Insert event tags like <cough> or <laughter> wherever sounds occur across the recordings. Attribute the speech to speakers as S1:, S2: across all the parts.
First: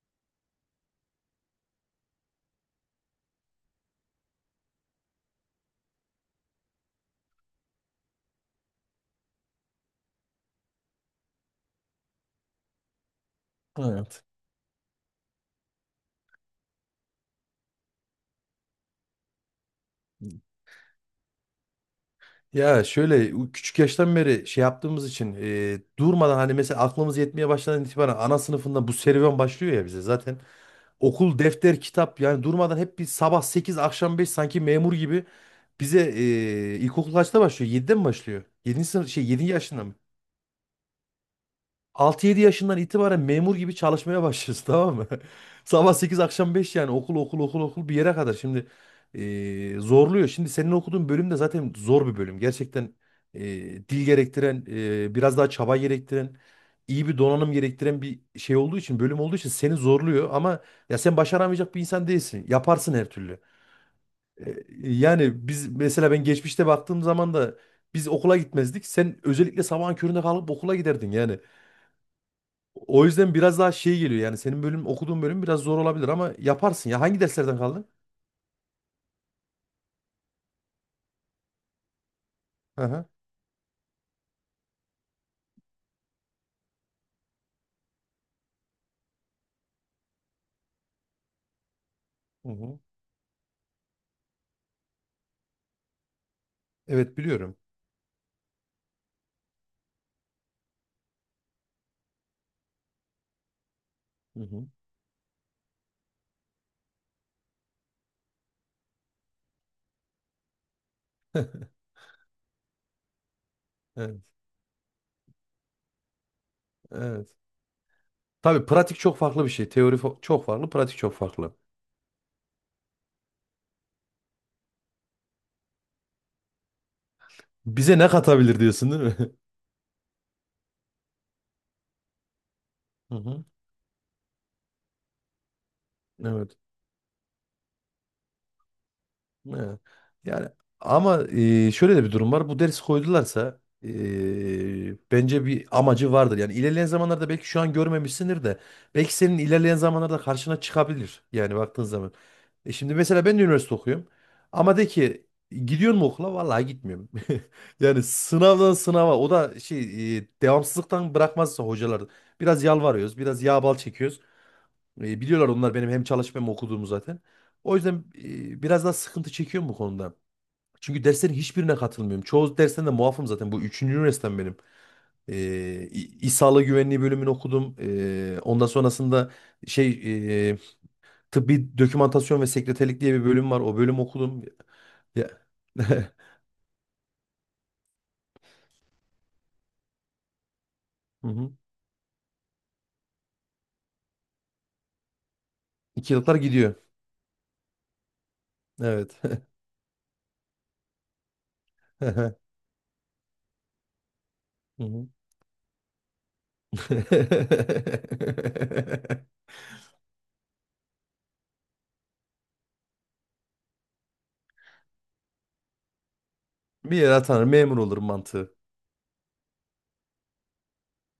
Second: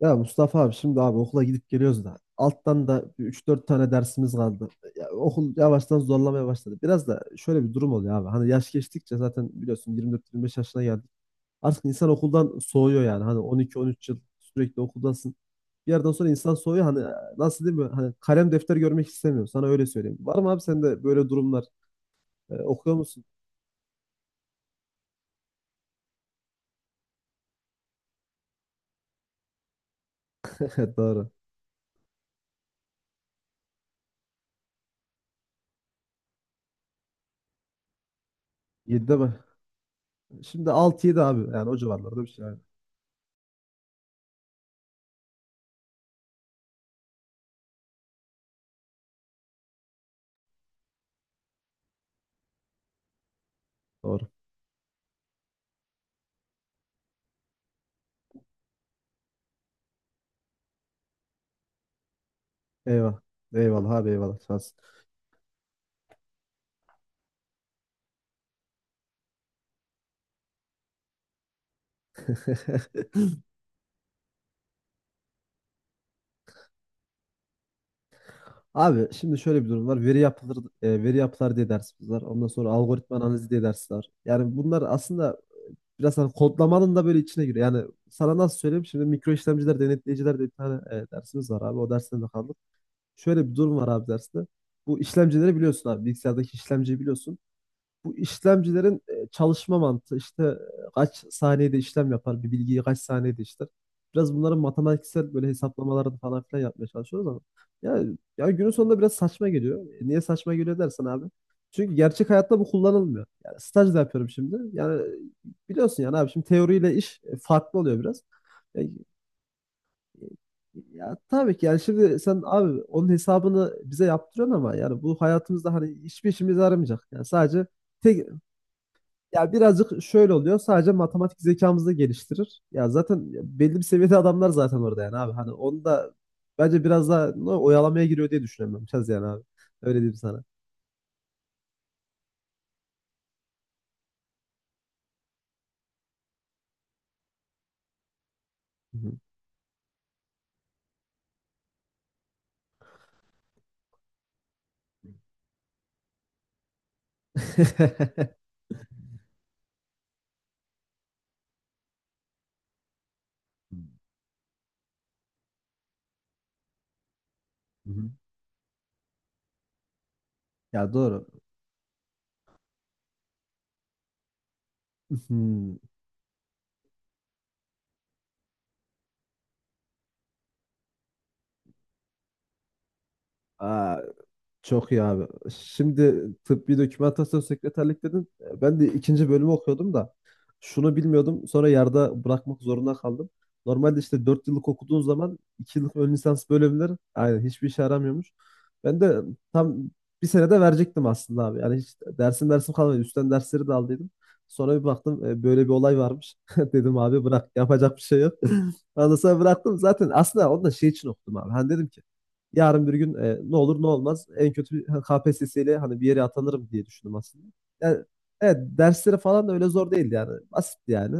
S1: Ya Mustafa abi şimdi abi okula gidip geliyoruz da alttan da üç dört tane dersimiz kaldı. Ya okul yavaştan zorlamaya başladı. Biraz da şöyle bir durum oluyor abi. Hani yaş geçtikçe zaten biliyorsun 24-25 yaşına geldik. Artık insan okuldan soğuyor yani. Hani 12-13 yıl
S2: Evet.
S1: sürekli okuldasın. Bir yerden sonra insan soğuyor. Hani nasıl değil mi? Hani kalem defter görmek istemiyor. Sana öyle söyleyeyim. Var mı abi sende böyle durumlar?
S2: Ya
S1: Okuyor musun?
S2: şöyle küçük yaştan beri şey yaptığımız için durmadan hani mesela aklımız yetmeye başladan itibaren ana sınıfında bu serüven başlıyor ya bize zaten.
S1: <laughs> Evet. Doğru.
S2: Okul, defter, kitap yani durmadan hep bir sabah 8 akşam 5 sanki memur gibi bize ilkokul kaçta başlıyor? 7'de mi başlıyor? 7. sınıf
S1: Yedide
S2: şey
S1: mi?
S2: 7. yaşında mı?
S1: Şimdi 6 yedi abi. Yani o civarlarda bir
S2: 6-7
S1: şey. Yani.
S2: yaşından itibaren memur gibi çalışmaya başlıyorsun, tamam mı? <laughs> Sabah 8 akşam 5 yani okul okul okul okul bir yere kadar. Şimdi zorluyor. Şimdi senin okuduğun bölüm de zaten zor bir bölüm. Gerçekten dil
S1: Doğru.
S2: gerektiren, biraz daha çaba gerektiren, iyi bir donanım gerektiren bir şey olduğu için, bölüm olduğu için seni zorluyor. Ama ya sen başaramayacak bir insan değilsin. Yaparsın her
S1: Eyvallah.
S2: türlü.
S1: Eyvallah abi eyvallah. Sağ ol.
S2: Yani biz mesela ben geçmişte baktığım zaman da biz okula gitmezdik. Sen özellikle sabahın köründe kalkıp okula giderdin yani. O yüzden biraz daha şey geliyor yani senin bölüm okuduğun bölüm biraz zor olabilir ama yaparsın ya. Hangi derslerden kaldın?
S1: Abi şimdi şöyle bir durum var. Veri yapıları, veri yapılar diye dersimiz var. Ondan sonra
S2: Hı hı.
S1: algoritma analizi diye ders var. Yani bunlar aslında biraz hani kodlamanın da böyle içine giriyor. Yani sana nasıl söyleyeyim? Şimdi mikro işlemciler, denetleyiciler diye bir tane dersimiz var abi. O dersten de
S2: Hı
S1: kaldık.
S2: hı.
S1: Şöyle bir durum var abi derste. Bu işlemcileri biliyorsun abi. Bilgisayardaki işlemciyi
S2: Evet,
S1: biliyorsun.
S2: biliyorum.
S1: Bu işlemcilerin çalışma mantığı işte kaç saniyede işlem yapar, bir bilgiyi kaç saniyede işler. Biraz
S2: Hı
S1: bunların
S2: hı.
S1: matematiksel böyle hesaplamalarını falan filan yapmaya çalışıyoruz ama ya, ya günün sonunda biraz saçma geliyor. Niye saçma geliyor dersen abi?
S2: <laughs>
S1: Çünkü gerçek hayatta bu kullanılmıyor. Yani staj da
S2: Evet.
S1: yapıyorum şimdi. Yani biliyorsun yani abi şimdi teoriyle iş
S2: Evet.
S1: e, farklı oluyor biraz.
S2: Tabii
S1: E, e,
S2: pratik çok farklı bir şey. Teori çok farklı, pratik çok
S1: ya
S2: farklı.
S1: tabii ki yani şimdi sen abi onun hesabını bize yaptırıyorsun ama yani bu hayatımızda hani hiçbir işimize yaramayacak. Yani sadece
S2: Bize ne
S1: tek
S2: katabilir diyorsun, değil mi? <laughs>
S1: ya birazcık şöyle oluyor. Sadece matematik zekamızı da geliştirir. Ya
S2: Hı
S1: zaten
S2: hı.
S1: belli bir seviyede adamlar zaten orada yani abi. Hani onu da
S2: Evet.
S1: bence biraz daha oyalamaya giriyor diye düşünüyorum ben. Biraz yani abi.
S2: Evet.
S1: Öyle diyeyim sana.
S2: Yani ama şöyle de bir durum var. Bu dersi koydularsa bence bir amacı vardır. Yani ilerleyen zamanlarda belki şu an görmemişsindir de
S1: Hı hı.
S2: belki senin ilerleyen zamanlarda karşına çıkabilir. Yani baktığın zaman. E şimdi mesela ben de üniversite okuyorum. Ama de ki gidiyor mu okula? Vallahi gitmiyorum. <laughs> Yani
S1: <laughs>
S2: sınavdan sınava, o da şey devamsızlıktan bırakmazsa hocalar biraz yalvarıyoruz, biraz yağ bal çekiyoruz. Biliyorlar onlar benim hem çalışıp hem okuduğumu zaten. O
S1: Hı
S2: yüzden
S1: hı.
S2: biraz daha sıkıntı çekiyorum bu konuda.
S1: Ya
S2: Çünkü
S1: doğru.
S2: derslerin hiçbirine katılmıyorum. Çoğu dersten de muafım zaten. Bu üçüncü üniversitem benim.
S1: Hı
S2: E,
S1: hı.
S2: Sağlığı Güvenliği bölümünü okudum. Ondan sonrasında şey e, tıbbi dokümantasyon ve sekreterlik diye bir bölüm var. O
S1: Aa,
S2: bölüm okudum.
S1: çok iyi abi.
S2: Ya. <laughs>
S1: Şimdi tıbbi dokümantasyon sekreterlik dedin. Ben de ikinci bölümü okuyordum da şunu
S2: Hı
S1: bilmiyordum.
S2: hı.
S1: Sonra yarıda bırakmak zorunda kaldım. Normalde işte 4 yıllık okuduğun zaman 2 yıllık ön
S2: İki yıllar
S1: lisans
S2: gidiyor.
S1: bölümleri aynen hiçbir işe yaramıyormuş. Ben
S2: Evet.
S1: de
S2: <laughs>
S1: tam bir senede verecektim aslında abi. Yani hiç
S2: Hı
S1: dersim kalmadı. Üstten dersleri de aldıydım. Sonra bir
S2: hı.
S1: baktım böyle bir olay varmış. <laughs> Dedim abi bırak yapacak bir şey yok. <laughs> Ondan
S2: <laughs>
S1: sonra bıraktım. Zaten aslında onu da şey için okudum abi. Hani dedim ki yarın bir gün, ne olur ne olmaz en kötü K P S S ile hani bir yere atanırım diye
S2: Bir yere
S1: düşündüm
S2: atanır,
S1: aslında.
S2: memur olurum
S1: Yani,
S2: mantığı.
S1: evet dersleri falan da öyle zor değildi yani. Basitti yani.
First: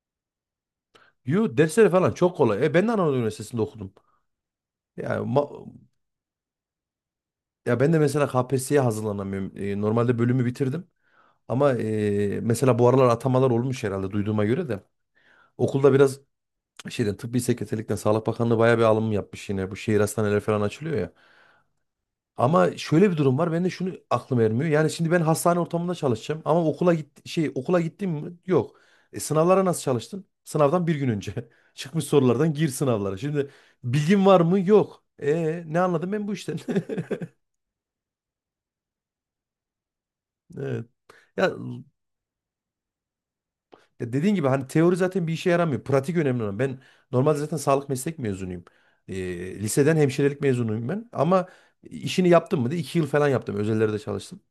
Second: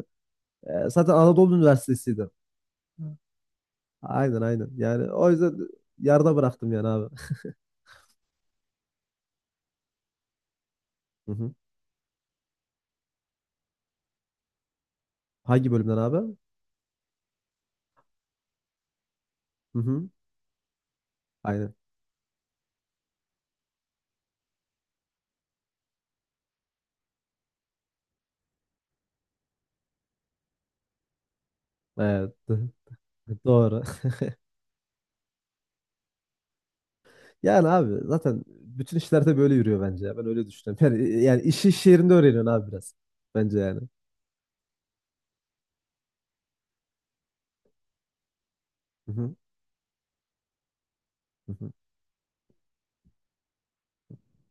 S1: Zaten Anadolu
S2: Yo, dersleri falan
S1: Üniversitesi'ydi.
S2: çok kolay. E, ben de
S1: Hı.
S2: Anadolu Üniversitesi'nde okudum.
S1: Aynen aynen. Yani
S2: Yani
S1: o
S2: ma-
S1: yüzden yarıda bıraktım yani abi.
S2: Ya ben de mesela KPSS'ye hazırlanamıyorum. Normalde bölümü bitirdim.
S1: Hı hı.
S2: Ama mesela bu aralar atamalar olmuş herhalde, duyduğuma göre de.
S1: Hangi
S2: Okulda
S1: bölümden
S2: biraz
S1: abi?
S2: şeyden, tıbbi sekreterlikten Sağlık Bakanlığı bayağı bir alım yapmış yine. Bu
S1: Hı
S2: şehir
S1: hı.
S2: hastaneleri falan açılıyor ya.
S1: Aynen.
S2: Ama şöyle bir durum var. Ben de şunu aklım ermiyor. Yani şimdi ben hastane ortamında çalışacağım ama okula git şey okula gittim mi? Yok. Sınavlara nasıl çalıştın? Sınavdan bir gün önce. <laughs> Çıkmış
S1: Evet.
S2: sorulardan gir sınavlara.
S1: <laughs>
S2: Şimdi
S1: Doğru.
S2: bilgin var mı? Yok. E, ne anladım ben bu işten? <laughs>
S1: Yani abi zaten bütün işlerde böyle yürüyor bence ya. Ben öyle
S2: Evet.
S1: düşünüyorum. Yani
S2: Ya,
S1: işi iş yerinde öğreniyorsun abi biraz. Bence yani.
S2: ya, dediğin gibi hani teori zaten bir işe yaramıyor. Pratik önemli olan. Ben normalde zaten sağlık meslek mezunuyum.
S1: Hı hı.
S2: Liseden hemşirelik mezunuyum ben. Ama
S1: Hı hı.
S2: işini yaptım mı diye 2 yıl falan yaptım. Özellerde çalıştım.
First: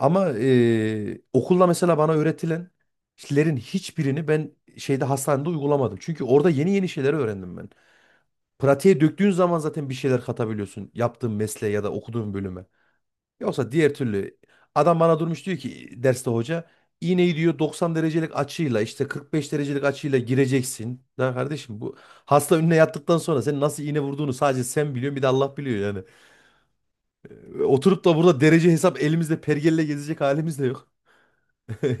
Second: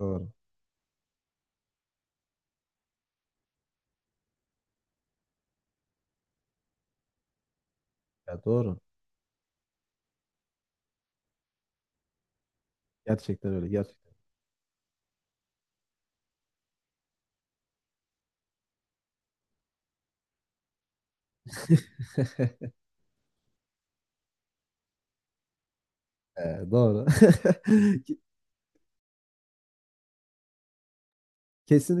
S1: Doğru.
S2: okulda mesela bana öğretilenlerin hiçbirini ben şeyde hastanede uygulamadım. Çünkü orada yeni yeni şeyler öğrendim ben.
S1: Ya doğru.
S2: Pratiğe döktüğün zaman zaten bir şeyler katabiliyorsun yaptığın mesleğe ya da okuduğun bölüme.
S1: Gerçekten öyle.
S2: Yoksa diğer
S1: Gerçekten.
S2: türlü adam bana durmuş diyor ki derste hoca iğneyi diyor 90 derecelik açıyla işte 45 derecelik açıyla gireceksin. Ya kardeşim, bu hasta önüne yattıktan sonra senin nasıl iğne vurduğunu sadece sen biliyorsun, bir de Allah biliyor yani.
S1: Doğru. <laughs>
S2: Oturup da
S1: Ke-
S2: burada derece hesap elimizde pergelle gezecek halimiz de yok.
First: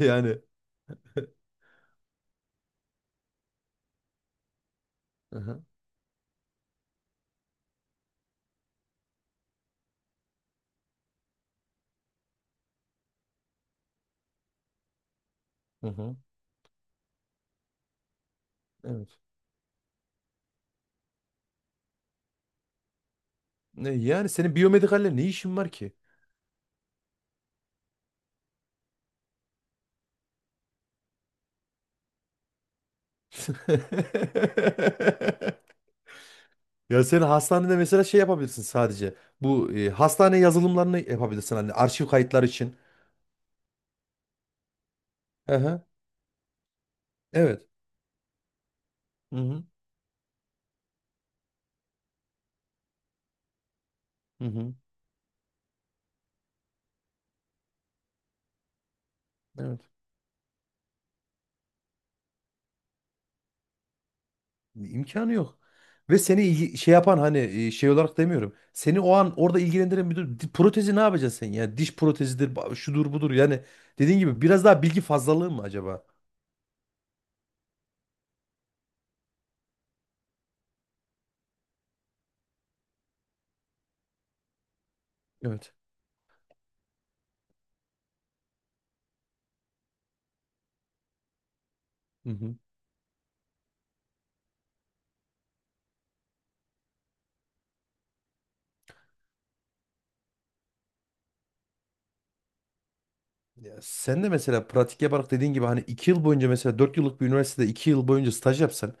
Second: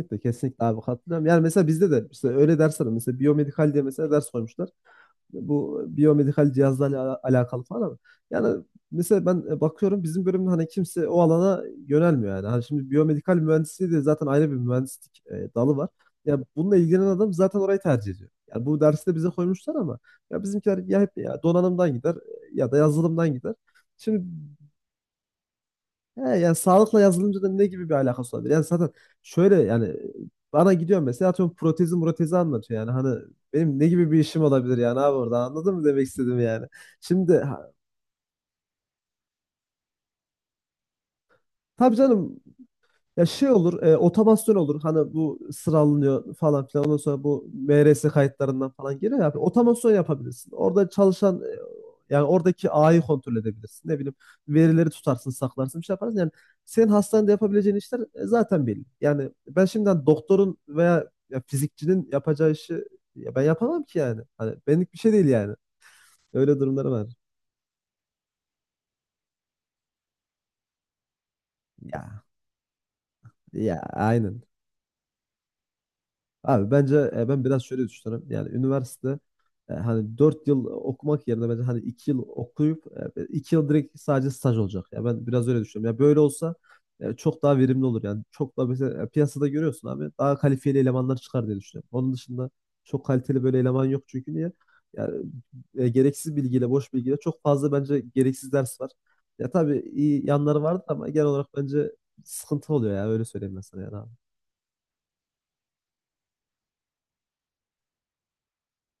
S2: <laughs> Yani,
S1: kesinlikle abi katılıyorum. Yani mesela bizde de işte öyle dersler var. Mesela biyomedikal diye mesela ders koymuşlar.
S2: hı hı.
S1: Bu biyomedikal cihazlarla alakalı falan ama yani mesela ben bakıyorum bizim bölümde hani kimse o alana yönelmiyor yani. Hani şimdi biyomedikal mühendisliği de zaten ayrı bir mühendislik, dalı
S2: Hı
S1: var.
S2: hı.
S1: Ya bununla ilgilenen adam zaten orayı tercih ediyor. Yani bu dersi
S2: Evet.
S1: de bize koymuşlar ama ya bizimkiler ya hep ya donanımdan gider, ya da yazılımdan gider.
S2: Ne,
S1: Şimdi
S2: yani senin biyomedikalle ne işin var ki?
S1: He, yani sağlıkla yazılımcı da ne gibi bir alakası olabilir? Yani zaten şöyle yani bana gidiyor mesela atıyorum protezi protezi anlatıyor yani hani benim ne gibi bir işim olabilir yani abi orada anladın
S2: <laughs>
S1: mı demek istedim yani.
S2: Ya sen
S1: Şimdi
S2: hastanede mesela şey yapabilirsin sadece. Bu hastane yazılımlarını yapabilirsin hani
S1: tabii
S2: arşiv
S1: canım.
S2: kayıtlar için.
S1: Ya şey olur, otomasyon olur. Hani bu
S2: Hı hı.
S1: sıralanıyor falan filan. Ondan sonra bu
S2: Evet.
S1: MRS kayıtlarından falan geliyor ya.
S2: Hı hı.
S1: Otomasyon yapabilirsin. Orada çalışan yani oradaki ağayı kontrol edebilirsin. Ne bileyim
S2: Hı hı.
S1: verileri tutarsın, saklarsın, bir şey yaparsın. Yani senin hastanede yapabileceğin işler zaten belli. Yani ben
S2: Evet.
S1: şimdiden doktorun veya ya fizikçinin yapacağı işi ya ben yapamam ki yani. Hani benlik bir şey değil
S2: İmkanı
S1: yani.
S2: yok. Ve seni
S1: Öyle durumları
S2: şey
S1: var.
S2: yapan hani şey olarak demiyorum. Seni o an orada ilgilendiren bir durum. Protezi ne yapacaksın sen ya? Diş
S1: Ya
S2: protezidir, şudur budur. Yani
S1: ya
S2: dediğin gibi
S1: aynen.
S2: biraz daha bilgi fazlalığı mı acaba?
S1: Abi bence ben biraz şöyle düşünüyorum. Yani üniversite, hani 4 yıl okumak yerine bence hani 2 yıl okuyup, 2 yıl direkt sadece staj olacak. Ya ben biraz öyle
S2: Evet.
S1: düşünüyorum. Ya böyle olsa, çok daha verimli olur yani. Çok daha mesela, piyasada görüyorsun abi daha kalifiyeli elemanlar çıkar diye düşünüyorum. Onun dışında çok kaliteli böyle eleman yok çünkü niye? Yani, gereksiz bilgiyle, boş bilgiyle çok fazla bence gereksiz ders var. Ya tabii iyi yanları vardır ama genel olarak bence sıkıntı oluyor ya öyle söyleyeyim ben
S2: Ya
S1: sana yani abi.
S2: sen de mesela pratik yaparak dediğin gibi hani 2 yıl boyunca mesela 4 yıllık bir üniversitede 2 yıl boyunca staj yapsan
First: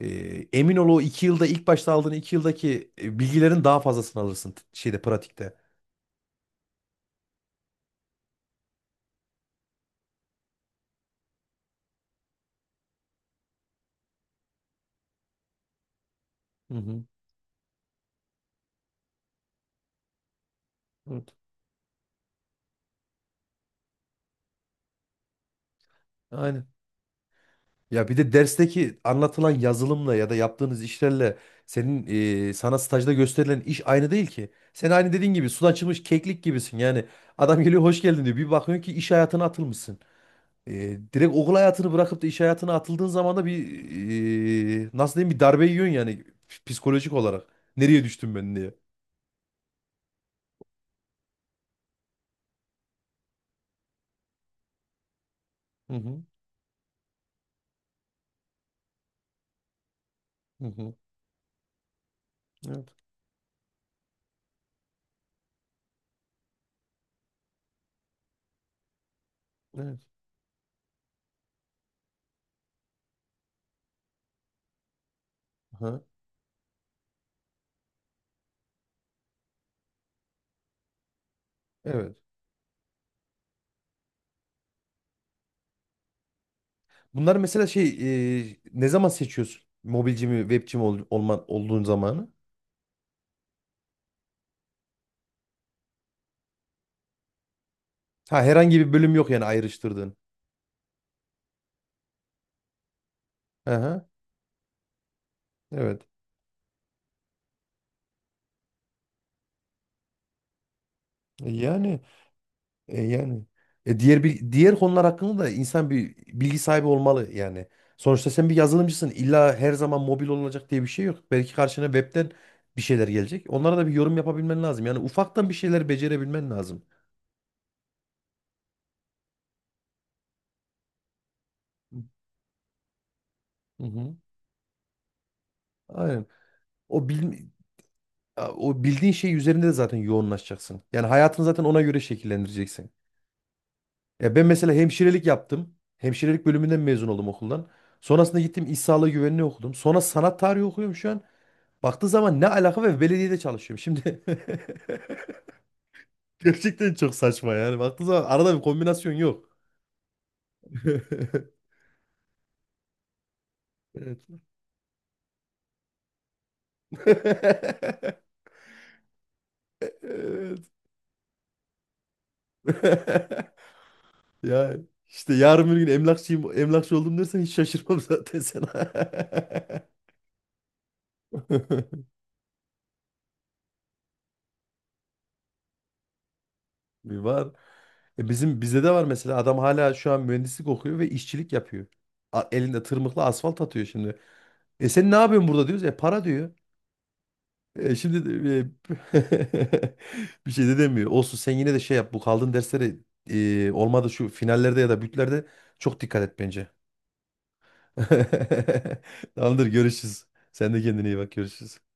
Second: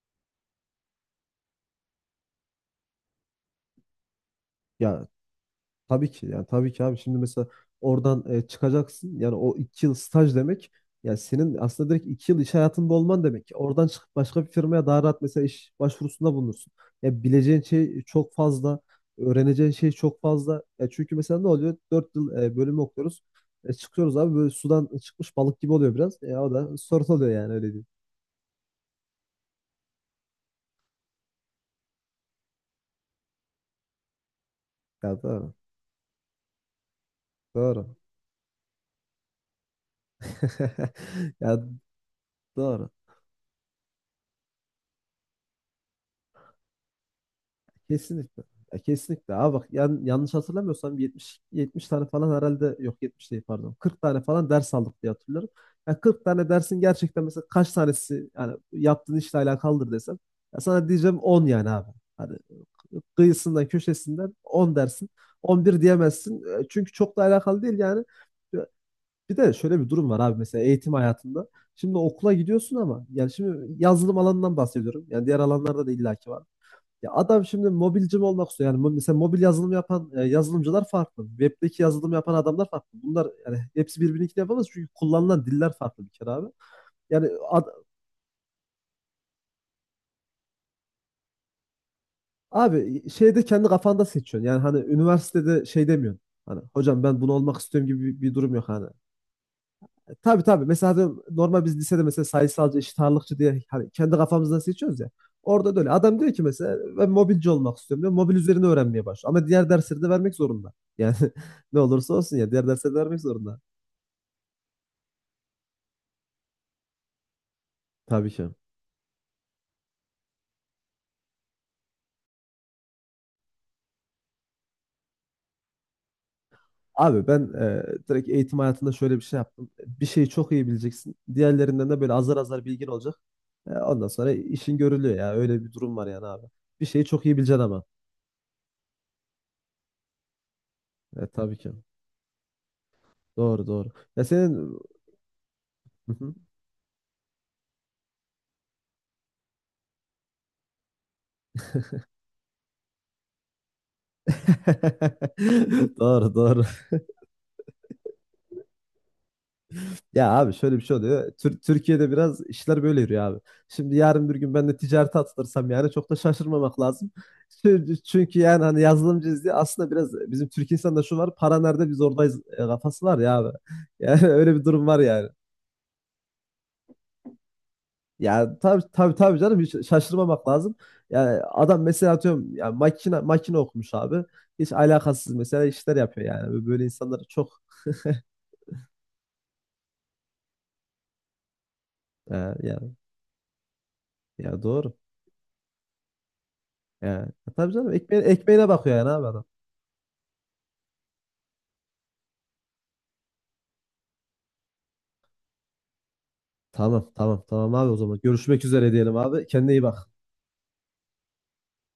S2: emin ol o 2 yılda ilk başta aldığın 2 yıldaki bilgilerin daha fazlasını alırsın şeyde
S1: Ya
S2: pratikte.
S1: tabii ki yani tabii ki abi şimdi mesela oradan, çıkacaksın yani o iki yıl staj demek yani senin aslında direkt iki yıl iş hayatında olman demek. Oradan çıkıp başka bir firmaya daha rahat mesela iş başvurusunda bulunursun.
S2: Hı hı.
S1: Ya bileceğin şey çok fazla, öğreneceğin şey çok fazla. Ya çünkü
S2: Evet.
S1: mesela ne oluyor? Dört yıl, bölümü okuyoruz. Çıkıyoruz abi böyle sudan çıkmış balık gibi oluyor biraz. Ya o
S2: Aynen.
S1: da sorun oluyor yani öyle değil.
S2: Ya bir de dersteki anlatılan yazılımla ya da yaptığınız işlerle senin sana stajda gösterilen iş aynı değil ki. Sen aynı
S1: Ya
S2: dediğin gibi
S1: doğru.
S2: sudan çıkmış keklik gibisin. Yani adam geliyor
S1: Doğru.
S2: hoş geldin diyor. Bir bakıyorsun ki iş hayatına atılmışsın.
S1: <laughs>
S2: Direkt okul
S1: Ya
S2: hayatını bırakıp da iş hayatına
S1: doğru.
S2: atıldığın zaman da bir nasıl diyeyim, bir darbe yiyorsun yani psikolojik olarak. Nereye düştüm
S1: Kesinlikle.
S2: ben diye.
S1: Ya kesinlikle. Abi bak yanlış hatırlamıyorsam 70 70 tane falan herhalde yok, 70 değil, pardon. 40 tane falan ders aldık diye hatırlıyorum.
S2: Hı
S1: Ya
S2: hı.
S1: 40 tane dersin gerçekten mesela kaç tanesi yani yaptığın işle alakalıdır desem ya
S2: Hı
S1: sana
S2: hı.
S1: diyeceğim 10 yani abi. Hani
S2: Evet.
S1: kıyısından köşesinden 10 dersin. 11 diyemezsin. Çünkü çok da alakalı değil yani. Bir de şöyle bir
S2: Evet.
S1: durum var abi mesela eğitim hayatında. Şimdi okula gidiyorsun ama yani şimdi yazılım alanından bahsediyorum. Yani diğer alanlarda da
S2: Aha.
S1: illaki var. Ya adam şimdi mobilci mi olmak istiyor? Yani mesela mobil yazılım yapan yazılımcılar farklı. Web'deki yazılım
S2: Evet.
S1: yapan adamlar farklı. Bunlar yani hepsi birbirini yapamaz çünkü kullanılan diller farklı bir kere abi. Yani
S2: Bunlar mesela şey ne zaman seçiyorsun? Mobilci mi, webci mi olman, olduğun zamanı?
S1: abi şeyde kendi kafanda seçiyorsun. Yani hani üniversitede şey demiyorsun. Hani hocam ben bunu olmak istiyorum gibi bir
S2: Ha,
S1: durum yok
S2: herhangi
S1: hani.
S2: bir bölüm yok yani ayrıştırdığın.
S1: Tabii tabii. Mesela diyorum, normal biz lisede mesela sayısalcı, eşit ağırlıkçı diye hani
S2: Aha,
S1: kendi kafamızdan seçiyoruz ya. Orada da öyle.
S2: evet.
S1: Adam diyor ki mesela ben mobilci olmak istiyorum diyor. Mobil üzerine öğrenmeye başlıyor. Ama diğer dersleri de vermek zorunda. Yani <laughs> ne
S2: Yani,
S1: olursa olsun ya diğer dersleri de
S2: e,
S1: vermek
S2: yani
S1: zorunda.
S2: diğer diğer konular hakkında da insan bir bilgi sahibi olmalı yani.
S1: Tabii
S2: Sonuçta
S1: ki.
S2: sen bir yazılımcısın. İlla her zaman mobil olacak diye bir şey yok. Belki karşına webten bir şeyler gelecek. Onlara da bir yorum yapabilmen lazım. Yani ufaktan bir şeyler becerebilmen lazım.
S1: Abi ben direkt eğitim hayatında şöyle bir şey yaptım. Bir şeyi çok iyi bileceksin. Diğerlerinden de böyle azar azar bilgin olacak. E,
S2: Hı
S1: ondan
S2: hı.
S1: sonra işin görülüyor ya. Öyle bir durum var yani
S2: Aynen.
S1: abi. Bir şeyi
S2: O
S1: çok iyi
S2: bil,
S1: bileceksin ama.
S2: O bildiğin şey üzerinde de zaten yoğunlaşacaksın. Yani
S1: E,
S2: hayatını
S1: tabii
S2: zaten
S1: ki.
S2: ona göre şekillendireceksin.
S1: Doğru doğru. Ya
S2: Ya ben mesela
S1: senin...
S2: hemşirelik yaptım.
S1: Hı hı.
S2: Hemşirelik bölümünden mezun oldum okuldan. Sonrasında gittim iş sağlığı güvenliği okudum. Sonra sanat tarihi okuyorum şu an. Baktığı zaman ne alaka ve belediyede çalışıyorum. Şimdi
S1: <laughs> Doğru
S2: <laughs>
S1: doğru.
S2: gerçekten çok saçma yani. Baktığı zaman arada bir kombinasyon yok.
S1: Ya abi şöyle bir şey oluyor.
S2: <laughs>
S1: Türkiye'de biraz işler böyle yürüyor abi. Şimdi
S2: Evet.
S1: yarın bir gün ben de ticarete atılırsam yani çok da şaşırmamak lazım. Çünkü
S2: <laughs>
S1: yani hani yazılımcıyız diye aslında biraz bizim Türk
S2: Evet.
S1: insanında şu var. Para nerede biz oradayız, kafası var ya abi.
S2: <laughs>
S1: Yani <laughs> öyle bir
S2: Ya
S1: durum var yani.
S2: işte yarın bir gün emlakçıyım, emlakçı oldum dersen hiç şaşırmam zaten
S1: Ya tabii
S2: sana.
S1: tabii tabii canım
S2: <laughs>
S1: hiç şaşırmamak lazım. Yani adam mesela atıyorum ya makine makine okumuş abi. Hiç alakasız mesela işler yapıyor yani. Böyle
S2: Bir
S1: insanları
S2: var.
S1: çok
S2: E bizim bizde de var mesela adam hala şu an mühendislik okuyor ve işçilik yapıyor.
S1: e,
S2: Elinde
S1: yani
S2: tırmıkla asfalt atıyor şimdi.
S1: ya
S2: E
S1: doğru.
S2: sen ne yapıyorsun burada diyoruz. E para diyor.
S1: Yani. Tabii canım
S2: Şimdi
S1: ekmeğine, ekmeğine bakıyor yani abi adam.
S2: <laughs> bir şey de demiyor. Olsun, sen yine de şey yap. Bu kaldığın derslere olmadı şu finallerde ya da bütlerde çok dikkat et bence.
S1: Tamam tamam tamam abi o zaman. Görüşmek üzere
S2: <laughs>
S1: diyelim abi.
S2: Tamamdır,
S1: Kendine iyi bak.
S2: görüşürüz. Sen de kendine iyi bak, görüşürüz.